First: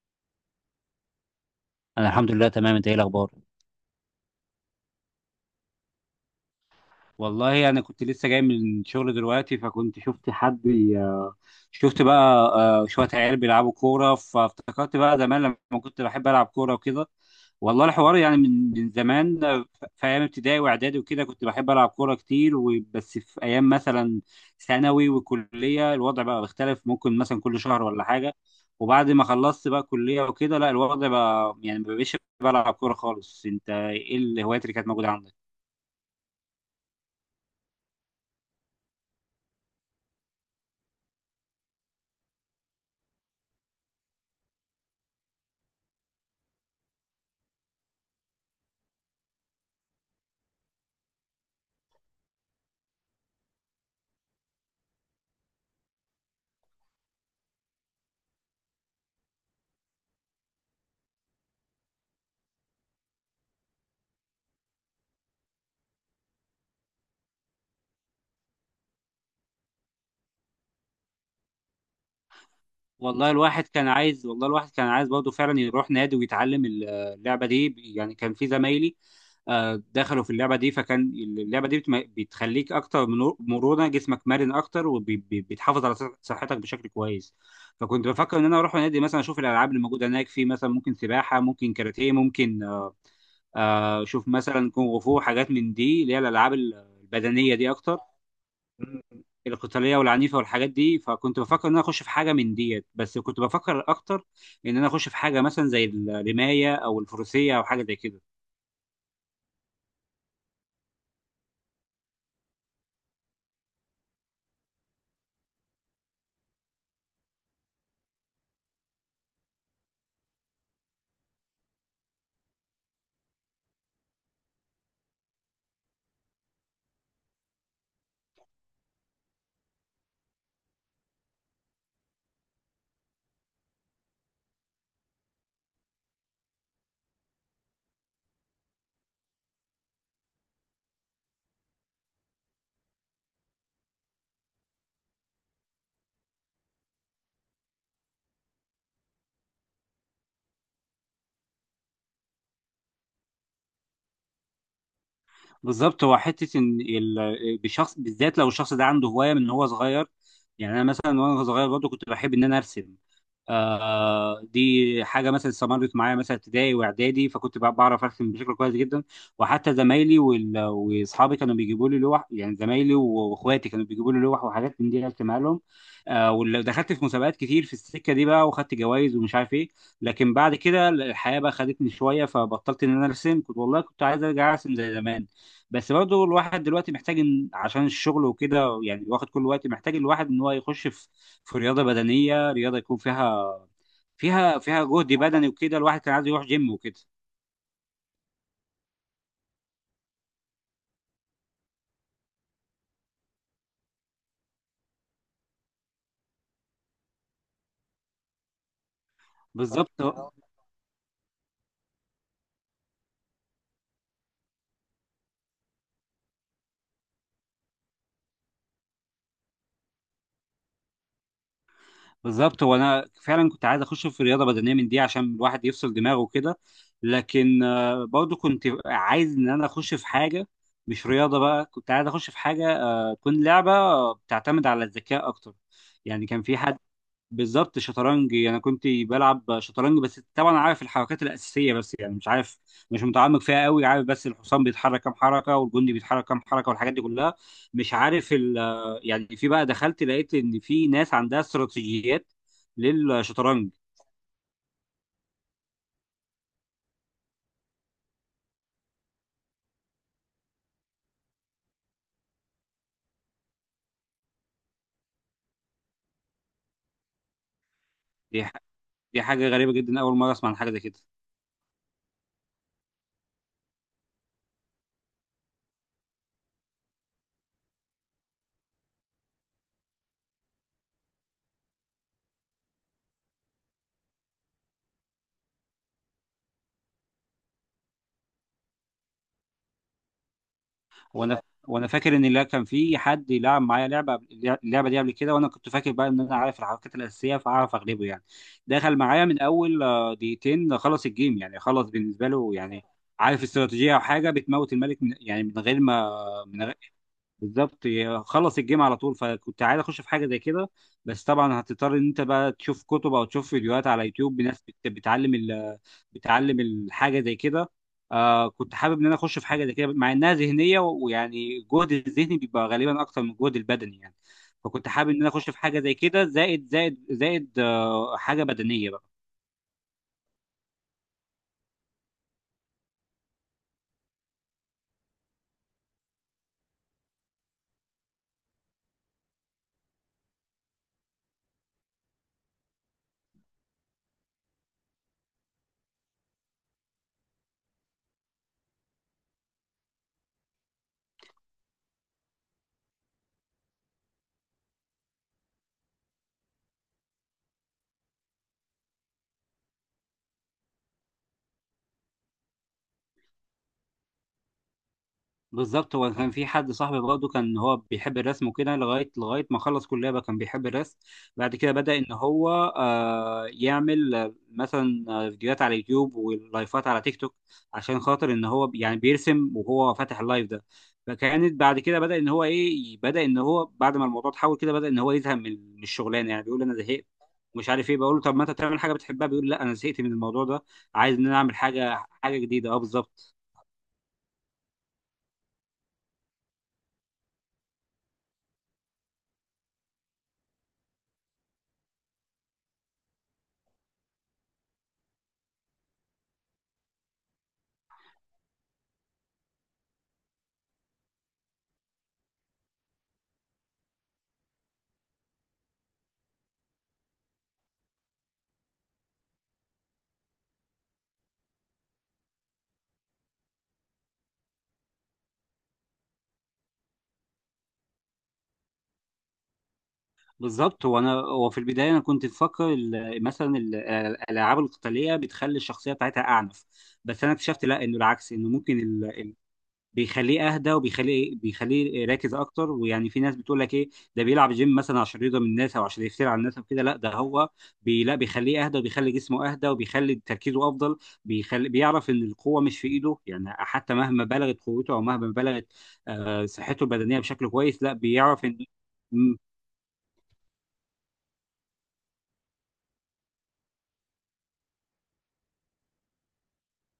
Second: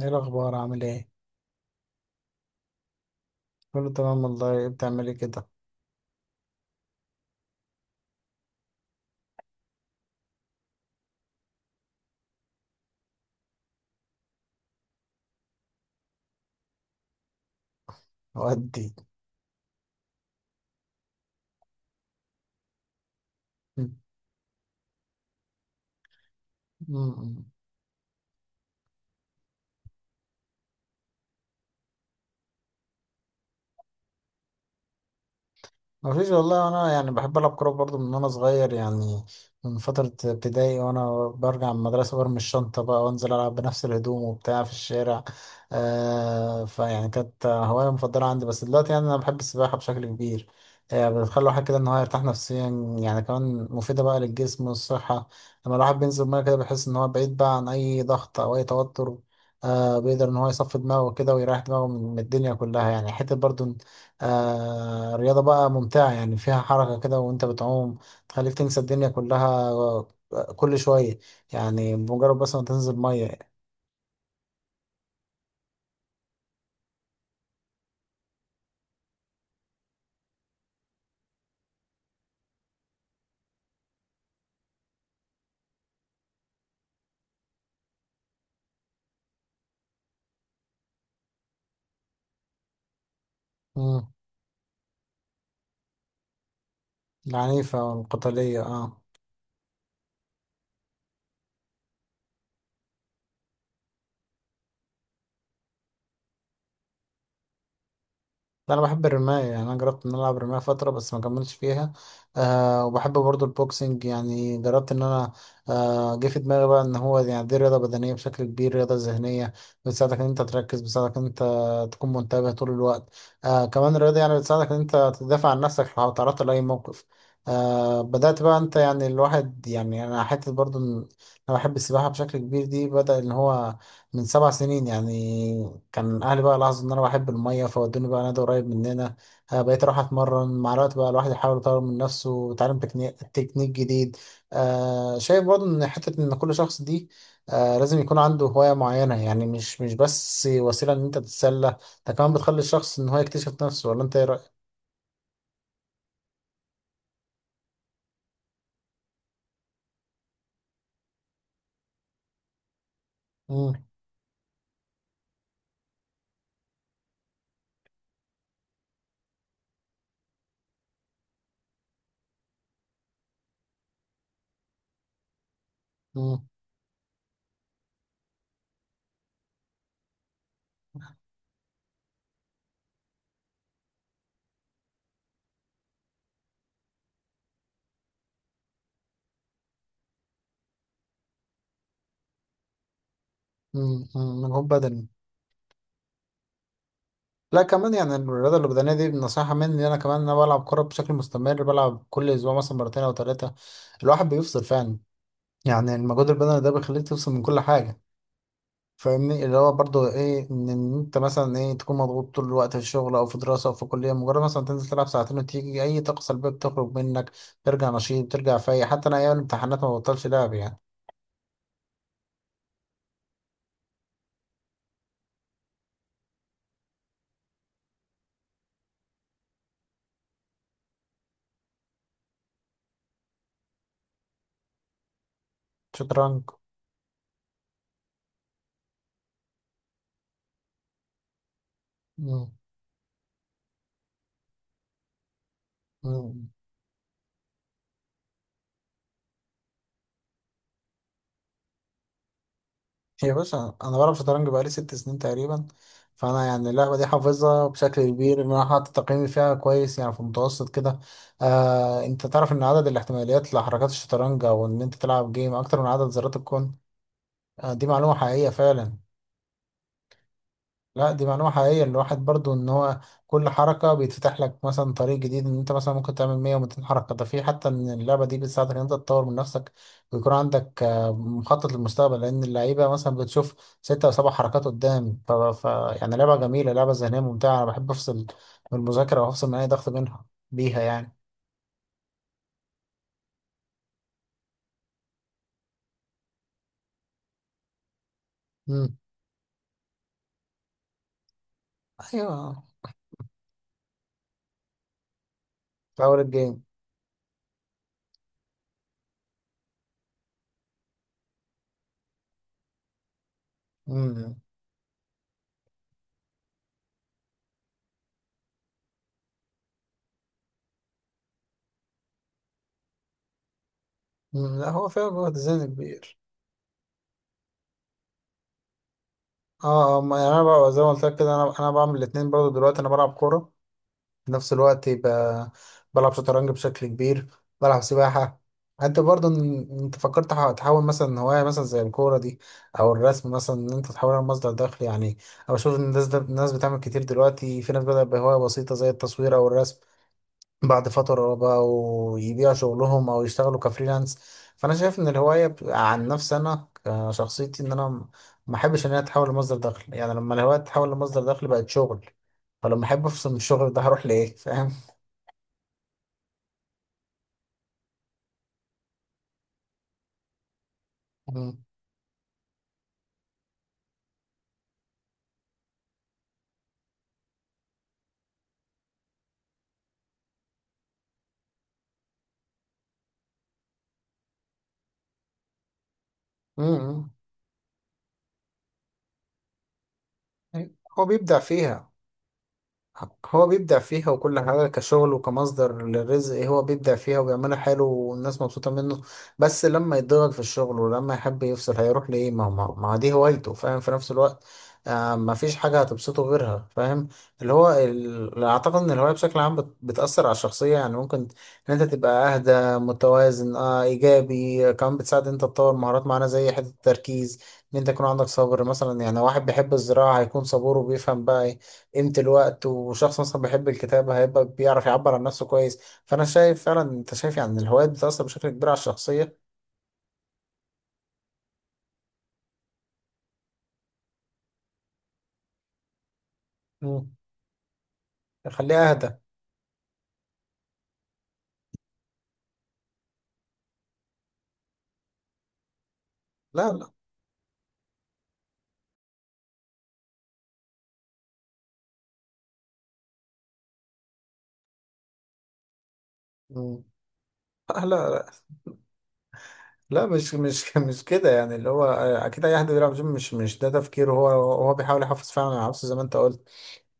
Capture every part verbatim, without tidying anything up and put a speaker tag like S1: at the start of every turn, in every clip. S1: ايه الاخبار؟ عامل ايه؟
S2: انا الحمد لله تمام. انت ايه الاخبار؟
S1: كله تمام والله. إيه بتعملي كده؟
S2: والله انا كنت لسه جاي من الشغل دلوقتي، فكنت شفت حد بي- شفت بقى، آه، شويه عيال بيلعبوا كوره، فافتكرت بقى زمان لما كنت بحب العب كوره وكده. والله الحوار يعني من
S1: ودي.
S2: من زمان. آه، ف- في ايام ابتدائي واعدادي وكده كنت بحب العب كوره كتير، وبس في ايام
S1: مم.
S2: مثلا ثانوي وكليه الوضع بقى بيختلف، ممكن مثلا
S1: مم.
S2: كل شهر ولا حاجه. وبعد ما خلصت بقى كليه وكده، لا الوضع بقى يعني ما بقيتش بلعب كوره خالص. انت ايه الهوايات اللي كانت موجوده عندك؟
S1: مفيش والله. انا يعني بحب العب كوره برضو من وانا صغير، يعني من فتره ابتدائي وانا برجع من المدرسه برمي الشنطه بقى وانزل العب بنفس الهدوم وبتاع في الشارع. آه فيعني كانت هوايه مفضله عندي، بس دلوقتي يعني انا بحب السباحه بشكل كبير. آه بتخلي الواحد كده ان هو يرتاح نفسيا، يعني كمان مفيده بقى للجسم والصحه. لما الواحد بينزل ميه كده بيحس ان هو بعيد بقى عن اي ضغط او اي توتر. آه بيقدر ان هو يصفي دماغه كده ويريح دماغه من من الدنيا كلها، يعني حته برضو. آه رياضة بقى ممتعة، يعني فيها حركة كده وانت بتعوم، تخليك تنسى الدنيا كلها. آه، كل شوية يعني، بمجرد بس ما تنزل
S2: والله
S1: مية.
S2: الواحد كان عايز والله الواحد كان عايز برضه فعلا يروح نادي ويتعلم اللعبه دي. يعني كان في زمايلي آه، دخلوا في اللعبه دي، فكان اللعبه دي بتم- بتخليك اكتر، من- مرونه جسمك مرن اكتر، وبتحافظ على صح- صحتك بشكل كويس. فكنت بفكر ان انا اروح نادي مثلا اشوف الالعاب اللي موجوده هناك، في مثلا ممكن سباحه، ممكن كاراتيه، ممكن آه،
S1: مم،
S2: اشوف مثلا كونغ فو، حاجات من دي اللي هي الالعاب البدنيه دي
S1: العنيفة
S2: اكتر.
S1: والقتالية، اه.
S2: مم. القتاليه والعنيفه والحاجات دي، فكنت بفكر ان انا اخش في حاجه من ديت، بس كنت بفكر اكتر ان انا اخش في حاجه مثلا زي الرمايه او الفروسيه او حاجه زي كده.
S1: لا، انا بحب الرماية، يعني انا جربت ان انا العب رماية فترة بس ما كملتش فيها. أه وبحب برضو البوكسنج، يعني جربت ان انا. أه جه في دماغي بقى ان هو يعني دي رياضة بدنية بشكل كبير، رياضة ذهنية بتساعدك ان انت تركز، بتساعدك ان انت تكون منتبه طول الوقت. أه كمان الرياضة يعني بتساعدك ان انت تدافع عن نفسك لو تعرضت لأي موقف. أه بدأت بقى انت، يعني الواحد، يعني انا حتة برضو إن انا بحب السباحة بشكل كبير. دي بدأ ان هو من سبع سنين يعني. كان أهلي بقى لاحظوا إن أنا بحب المية فودوني بقى نادي قريب مننا. آه، بقيت أروح أتمرن مع الوقت. بقى الواحد يحاول يطور من نفسه ويتعلم تكنيك تكنيك جديد. آه شايف برضه إن حتة إن كل شخص دي آه لازم يكون عنده هواية معينة، يعني مش مش بس وسيلة إن أنت تتسلى، ده كمان بتخلي الشخص إن هو يكتشف نفسه. ولا أنت إيه رأيك؟
S2: بالظبط، هو حته ان، ال- بشخص بالذات، لو الشخص ده عنده هوايه من هو صغير. يعني انا مثلا وانا صغير برضه كنت بحب ان انا ارسم،
S1: مم،
S2: آه، دي حاجه مثلا استمرت معايا مثلا ابتدائي واعدادي، فكنت بع- بعرف ارسم بشكل كويس جدا. وحتى زمايلي وال- واصحابي كانوا بيجيبوا لي لوح، يعني زمايلي و- واخواتي كانوا بيجيبوا لي لوح وحاجات من دي ارسمها لهم. آه،
S1: مم،
S2: ودخلت في مسابقات كتير في السكه دي بقى، وخدت جوائز ومش عارف ايه. لكن بعد كده الحياه بقى خدتني شويه، فبطلت ان انا ارسم. كنت والله كنت عايز ارجع ارسم زي زمان، بس برضه الواحد دلوقتي محتاج، إن عشان الشغل وكده يعني واخد كل وقت، محتاج الواحد ان هو يخش في في رياضه بدنيه، رياضه يكون فيها
S1: مم، مم،
S2: فيها
S1: مجهود
S2: فيها
S1: بدني.
S2: جهد بدني وكده، الواحد كان عايز يروح جيم وكده.
S1: لا، كمان يعني الرياضة البدنية دي نصيحة مني. أنا كمان أنا بلعب كورة بشكل مستمر، بلعب كل أسبوع مثلا مرتين أو ثلاثة. الواحد بيفصل فعلا. يعني المجهود البدني ده بيخليك تفصل من كل حاجة، فاهمني، اللي هو
S2: بالظبط.
S1: برضو إيه، إن إن أنت مثلا إيه تكون مضغوط طول الوقت في الشغل أو في دراسة أو في كلية، مجرد مثلا تنزل تلعب ساعتين وتيجي أي طاقة سلبية بتخرج منك، ترجع نشيط، ترجع فايق. حتى أنا أيام الامتحانات ما ببطلش لعب يعني.
S2: بالظبط، وانا فعلا كنت عايز اخش في رياضه بدنيه من دي عشان الواحد يفصل دماغه وكده. لكن آه، برضه كنت عايز ان انا اخش في حاجه مش رياضه بقى، كنت عايز اخش في حاجه آه، تكون لعبه بتعتمد على الذكاء اكتر. يعني كان
S1: شطرنج.
S2: في حد. بالظبط، شطرنج. يعني انا كنت بلعب شطرنج، بس طبعا عارف الحركات الاساسيه بس، يعني مش
S1: مم.
S2: عارف، مش متعمق فيها قوي. عارف بس الحصان بيتحرك كام حركه والجندي بيتحرك كام
S1: مم.
S2: حركه والحاجات دي كلها، مش عارف ال. يعني في بقى، دخلت لقيت ان في ناس عندها استراتيجيات
S1: يا
S2: للشطرنج.
S1: باشا، انا بلعب شطرنج بقالي ست سنين تقريبا، فانا يعني اللعبه دي حافظها بشكل كبير، ان انا حاطط تقييمي فيها كويس يعني، في المتوسط كده. آه انت تعرف ان عدد الاحتماليات لحركات الشطرنج او ان انت تلعب جيم اكتر من عدد ذرات الكون. آه دي معلومه
S2: دي
S1: حقيقيه
S2: ح-
S1: فعلا.
S2: دي حاجه غريبه جدا، اول مره اسمع عن حاجه زي كده.
S1: لا، دي معلومة حقيقية. الواحد برضو ان هو كل حركة بيتفتح لك مثلا طريق جديد، ان انت مثلا ممكن تعمل مية و200 حركة. ده في حتى ان اللعبة دي بتساعدك ان انت تطور من نفسك، ويكون عندك آه، مخطط للمستقبل، لان اللعيبة مثلا بتشوف ستة او سبع حركات قدام. ف... ف... يعني لعبة جميلة، لعبة ذهنية ممتعة. انا بحب افصل من المذاكرة وافصل من اي ضغط منها بيها يعني.
S2: وانا وانا فاكر ان لا، كان في حد يلعب معايا لعبه قبل- اللعبه دي قبل كده، وانا كنت فاكر بقى ان انا عارف الحركات الاساسيه، فاعرف اغلبه يعني. دخل
S1: امم.
S2: معايا من اول آه، دقيقتين، خلص الجيم، يعني خلص بالنسبه له
S1: ايوه.
S2: يعني. عارف استراتيجيه او حاجه بتموت الملك من، يعني من غير
S1: في
S2: ما،
S1: اول الجيم.
S2: من غير، بالظبط. ي- خلص الجيم على طول، فكنت عايز اخش في حاجه زي كده. بس طبعا هتضطر ان انت بقى تشوف كتب او تشوف فيديوهات على يوتيوب
S1: امم.
S2: بناس بت- بتعلم ال، بتعلم الحاجه زي كده. آه كنت حابب ان انا اخش في حاجه زي كده، مع انها ذهنيه، ويعني الجهد الذهني بيبقى غالبا اكتر من الجهد البدني يعني.
S1: أمم، لا، هو
S2: فكنت
S1: فعلا
S2: حابب ان انا
S1: بيبقى
S2: اخش في
S1: تزيين
S2: حاجه زي
S1: كبير.
S2: كده، زائد زائد زائد آه حاجه بدنيه بقى.
S1: اه. آه، ما يعني انا بقى زي ما قلت لك كده، انا انا بعمل الاثنين برضو دلوقتي. انا بلعب كورة في نفس الوقت، يبقى بلعب شطرنج بشكل كبير، بلعب سباحة. انت برضه ان- انت فكرت تح- تحول مثلا هواية مثلا زي الكورة دي او الرسم مثلا، ان انت تحولها لمصدر دخل يعني. او اشوف إن الناس، ده الناس بتعمل كتير دلوقتي، في ناس بدأت بهواية بسيطة زي التصوير او الرسم، بعد فترة بقوا يبيعوا شغلهم او يشتغلوا كفريلانس. فانا شايف ان الهواية ب- عن نفسي انا، كشخصيتي، ان انا م- ما احبش ان هي تتحول لمصدر دخل. يعني لما الهواية تتحول لمصدر دخل بقت شغل، فلما احب افصل من الشغل ده هروح لايه، فاهم؟
S2: بالظبط. هو كان في حد صاحبي برضه كان هو بيحب الرسم وكده، لغايه لغايه ما خلص كليه بقى كان بيحب الرسم. بعد
S1: مم.
S2: كده بدأ ان هو آه يعمل آه، مثلا آه، فيديوهات على يوتيوب ولايفات على تيك توك، عشان خاطر ان هو بي- يعني بيرسم وهو فاتح اللايف ده. فكانت بعد كده بدأ ان هو ايه، بدأ ان هو بعد ما الموضوع اتحول كده بدأ ان هو يزهق من من الشغلانه. يعني بيقول انا زهقت
S1: مم.
S2: مش عارف ايه، بقول له طب ما انت تعمل حاجه بتحبها، بيقول لا انا زهقت من الموضوع ده،
S1: هو
S2: عايز ان انا
S1: بيبدع
S2: اعمل
S1: فيها.
S2: حاجه حاجه جديده. اه، بالظبط.
S1: هو بيبدع فيها وكل حاجة كشغل وكمصدر للرزق، إيه، هو بيبدع فيها وبيعملها حلو والناس مبسوطة منه، بس لما يتضغط في الشغل ولما يحب يفصل هيروح لإيه؟ ما ما ما دي هوايته، فاهم، في نفس الوقت. آه ما فيش حاجة هتبسطه غيرها، فاهم. اللي هو ال... أعتقد إن الهواية بشكل عام بت... بتأثر على الشخصية، يعني ممكن إن أنت تبقى أهدى، متوازن، آه إيجابي. كمان بتساعد إن أنت تطور مهارات معينة زي حتة التركيز، إن أنت يكون عندك صبر مثلا. يعني واحد بيحب الزراعة هيكون صبور وبيفهم بقى إيه قيمة الوقت، وشخص مثلا بيحب الكتابة هيبقى بيعرف يعبر عن نفسه كويس. فأنا شايف فعلا. أنت شايف يعني الهوايات بتأثر بشكل كبير على الشخصية؟
S2: بالظبط، هو انا هو في البدايه انا كنت مفكر ال، مثلا ال- الالعاب القتاليه بتخلي الشخصيه بتاعتها اعنف.
S1: مم.
S2: بس انا اكتشفت لا، انه العكس، انه ممكن
S1: يخليها
S2: ال،
S1: أهدى.
S2: ال، بيخليه اهدى، وبيخليه إيه، بيخليه راكز اكتر. ويعني في ناس بتقول لك ايه، ده بيلعب جيم مثلا عشان يرضى من الناس، او عشان يفتري على الناس او
S1: لا،
S2: كده،
S1: لا.
S2: لا ده هو بي، لا بيخليه اهدى، وبيخلي جسمه اهدى، وبيخلي تركيزه افضل. بيخلي بيعرف ان القوه مش في ايده، يعني حتى مهما بلغت قوته، او مهما بلغت آه،
S1: مم.
S2: صحته البدنيه بشكل كويس،
S1: لا،
S2: لا
S1: لا،
S2: بيعرف ان.
S1: لا، مش مش مش كده. يعني اللي هو أكيد أي حد بيلعب جيم مش مش ده تفكيره. هو هو بيحاول يحافظ فعلا على نفسه زي ما أنت قلت.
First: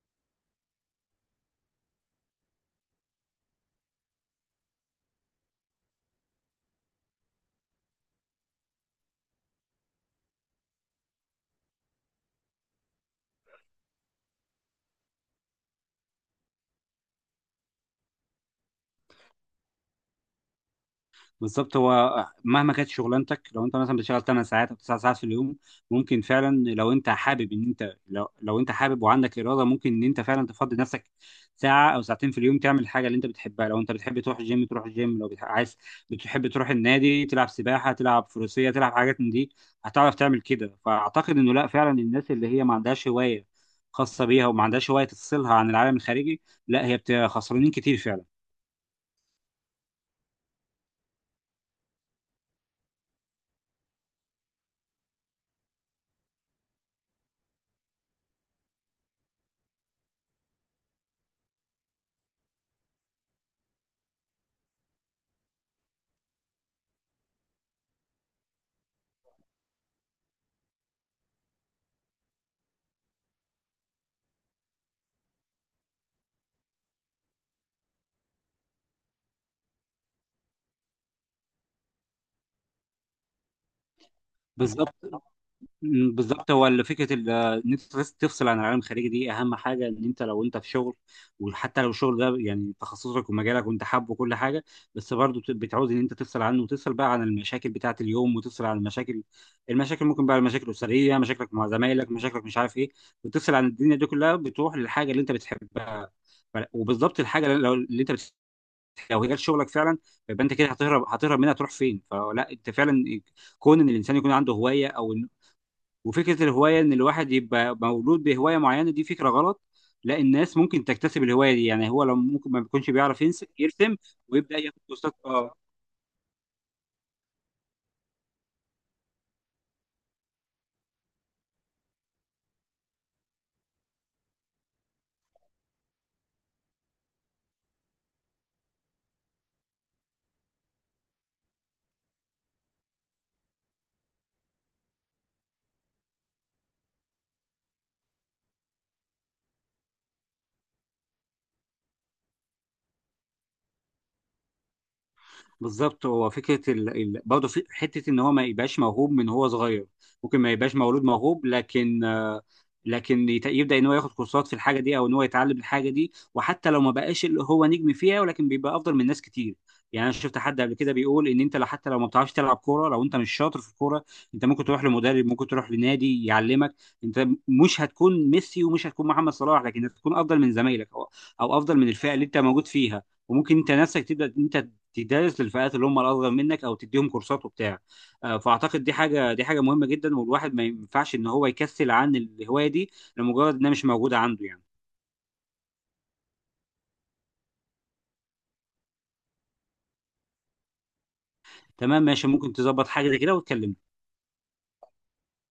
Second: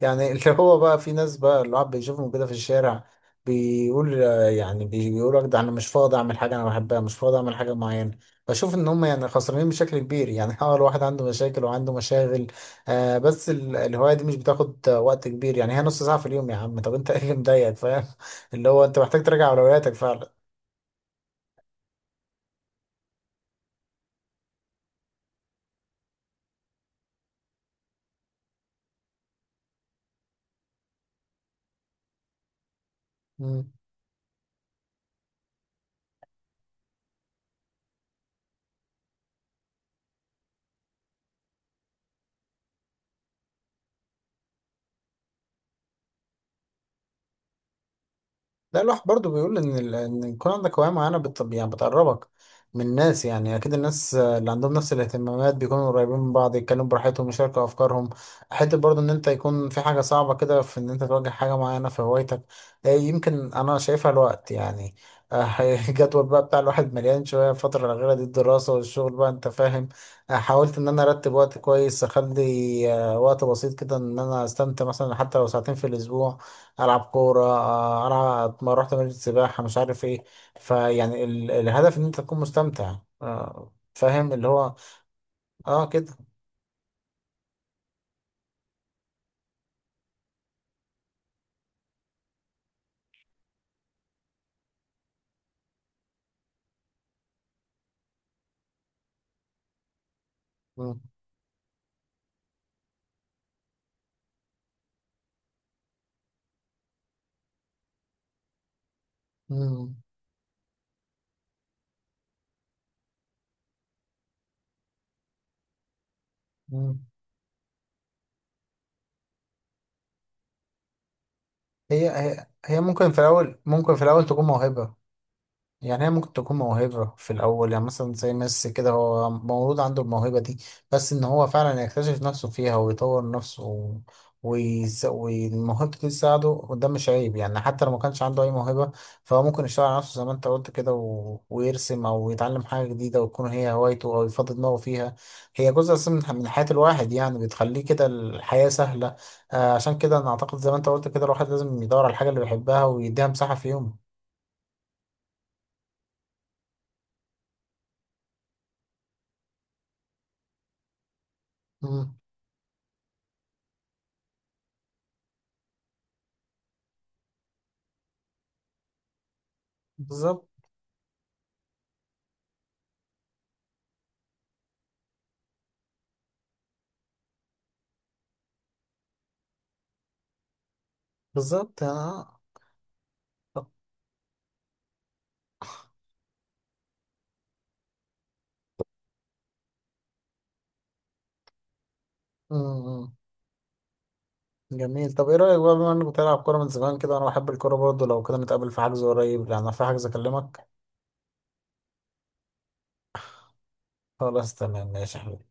S1: يعني اللي هو بقى في ناس بقى اللي الواحد بيشوفهم كده في الشارع بيقول، يعني بيقول لك ده انا مش فاضي اعمل حاجه انا بحبها، مش فاضي اعمل حاجه معينه. بشوف ان هم يعني خسرانين بشكل كبير يعني. اه، الواحد عنده مشاكل وعنده مشاغل، آه بس ال- الهوايه دي مش بتاخد وقت كبير، يعني هي نص ساعه في اليوم، يا عم، طب انت ايه اللي مضايقك، فاهم؟ اللي هو انت محتاج تراجع اولوياتك فعلا.
S2: بالظبط، هو مهما كانت شغلانتك، لو انت مثلا بتشتغل 8 ساعات او 9 ساعات في اليوم، ممكن فعلا لو انت حابب، ان انت لو, لو انت حابب وعندك اراده، ممكن ان انت فعلا تفضي نفسك ساعه او ساعتين في اليوم تعمل الحاجه اللي انت بتحبها. لو انت بتحب تروح الجيم تروح الجيم، لو بتح- عايز بتحب تروح النادي، تلعب سباحه، تلعب فروسيه، تلعب حاجات من دي، هتعرف تعمل كده. فاعتقد انه لا، فعلا الناس اللي هي ما عندهاش هوايه خاصه بيها، وما عندهاش هوايه تفصلها عن العالم الخارجي، لا هي بت- خسرانين كتير فعلا.
S1: ده اللوح برضو بيقول ان ال- ان يكون عندك هوايه معينه بت... يعني بتقربك من الناس. يعني اكيد الناس اللي عندهم نفس الاهتمامات بيكونوا قريبين من بعض، يتكلموا براحتهم، يشاركوا افكارهم، حته برضو ان انت يكون في حاجه صعبه كده في ان انت تواجه حاجه معينه في هوايتك. آه، يمكن انا شايفها الوقت يعني. آه، الجدول بقى بتاع الواحد مليان شويه الفتره الاخيره دي، الدراسه والشغل بقى، انت فاهم. آه، حاولت ان انا ارتب وقت كويس، اخلي آه، وقت بسيط كده ان انا استمتع مثلا، حتى لو ساعتين في الاسبوع العب كوره، آه، العب، ما رحت نادي السباحه، مش عارف ايه. فيعني ال- الهدف ان انت تكون مستمتع، آه، فاهم اللي هو،
S2: بالظبط.
S1: اه،
S2: مم،
S1: كده.
S2: بالظبط، هو ال- فكره ال- آه، ان انت تفص- تفصل عن العالم الخارجي، دي اهم حاجه. ان انت لو انت في شغل، وحتى لو الشغل ده يعني تخصصك ومجالك وانت حابه وكل حاجه، بس برضه بت- بتعوز ان انت تفصل عنه، وتفصل بقى عن المشاكل بتاعه اليوم، وتفصل عن المشاكل، المشاكل ممكن بقى المشاكل
S1: مم.
S2: الاسريه، مشاكلك مع زمايلك، مشاكلك مش عارف ايه، وتفصل عن الدنيا دي كلها بتروح للحاجه اللي انت بتحبها. ف- وبالظبط الحاجه اللي لو اللي انت بتحبها، لو هي جت شغلك
S1: مم.
S2: فعلا، يبقى انت كده هتهرب، هتهرب منها تروح فين؟ فلا، انت فعلا، كون ان الانسان يكون عنده هوايه، او وفكره الهوايه ان
S1: مم.
S2: الواحد يبقى مولود بهوايه معينه، دي فكره غلط. لا، الناس ممكن تكتسب الهوايه دي، يعني هو
S1: هي
S2: لو
S1: هي
S2: ممكن ما
S1: هي
S2: بيكونش
S1: ممكن في
S2: بيعرف ينس-
S1: الاول، ممكن
S2: يرسم،
S1: في الاول تكون
S2: ويبدا ياخد
S1: موهبه.
S2: كورسات. اه،
S1: يعني هي ممكن تكون موهبة في الأول، يعني مثلا زي ميسي كده هو مولود عنده الموهبة دي، بس إن هو فعلا يكتشف نفسه فيها ويطور نفسه و- ويس- والموهبة دي تساعده. وده مش عيب، يعني حتى لو ما كانش عنده أي موهبة، فهو ممكن يشتغل على نفسه زي ما أنت قلت كده و... ويرسم أو يتعلم حاجة جديدة وتكون هي هوايته أو يفضي دماغه فيها. هي جزء أساسي من من حياة الواحد، يعني بتخليه كده الحياة سهلة. آه عشان كده أنا أعتقد زي ما أنت قلت كده الواحد لازم يدور على الحاجة اللي بيحبها ويديها مساحة في يومه.
S2: بالظبط. هو فكره ال، ال، برضه في حته ان هو ما يبقاش موهوب من هو صغير، ممكن ما يبقاش مولود موهوب، لكن
S1: مم.
S2: آه، لكن يت- يبدا ان هو ياخد كورسات في الحاجه دي، او ان هو يتعلم الحاجه دي، وحتى لو ما بقاش اللي هو نجم فيها، ولكن بيبقى افضل من ناس كتير. يعني انا شفت
S1: بالظبط،
S2: حد قبل كده بيقول ان انت لو حتى لو ما بتعرفش تلعب كوره، لو انت مش شاطر في الكوره، انت ممكن تروح لمدرب، ممكن تروح لنادي يعلمك. انت مش هتكون ميسي ومش هتكون محمد صلاح، لكن هتكون افضل من زمايلك، او او افضل
S1: بالظبط،
S2: من الفئه اللي انت
S1: اه
S2: موجود فيها، وممكن
S1: طب،
S2: انت نفسك تبدا انت تدرس للفئات اللي هم الاصغر منك، او تديهم كورسات وبتاع. آه، فاعتقد دي حاجه، دي حاجه مهمه جدا، والواحد ما ينفعش ان هو يكسل عن الهوايه دي
S1: مم.
S2: لمجرد انها مش موجوده عنده يعني.
S1: جميل. طب ايه رأيك بقى، بما انك بتلعب كورة من زمان كده وانا بحب الكورة برضه، لو كده نتقابل في حجز قريب، لان أنا في حجز. اكلمك.
S2: تمام ماشي، ممكن تظبط حاجه زي كده وتكلمني.
S1: خلاص، تمام، ماشي يا حبيبي.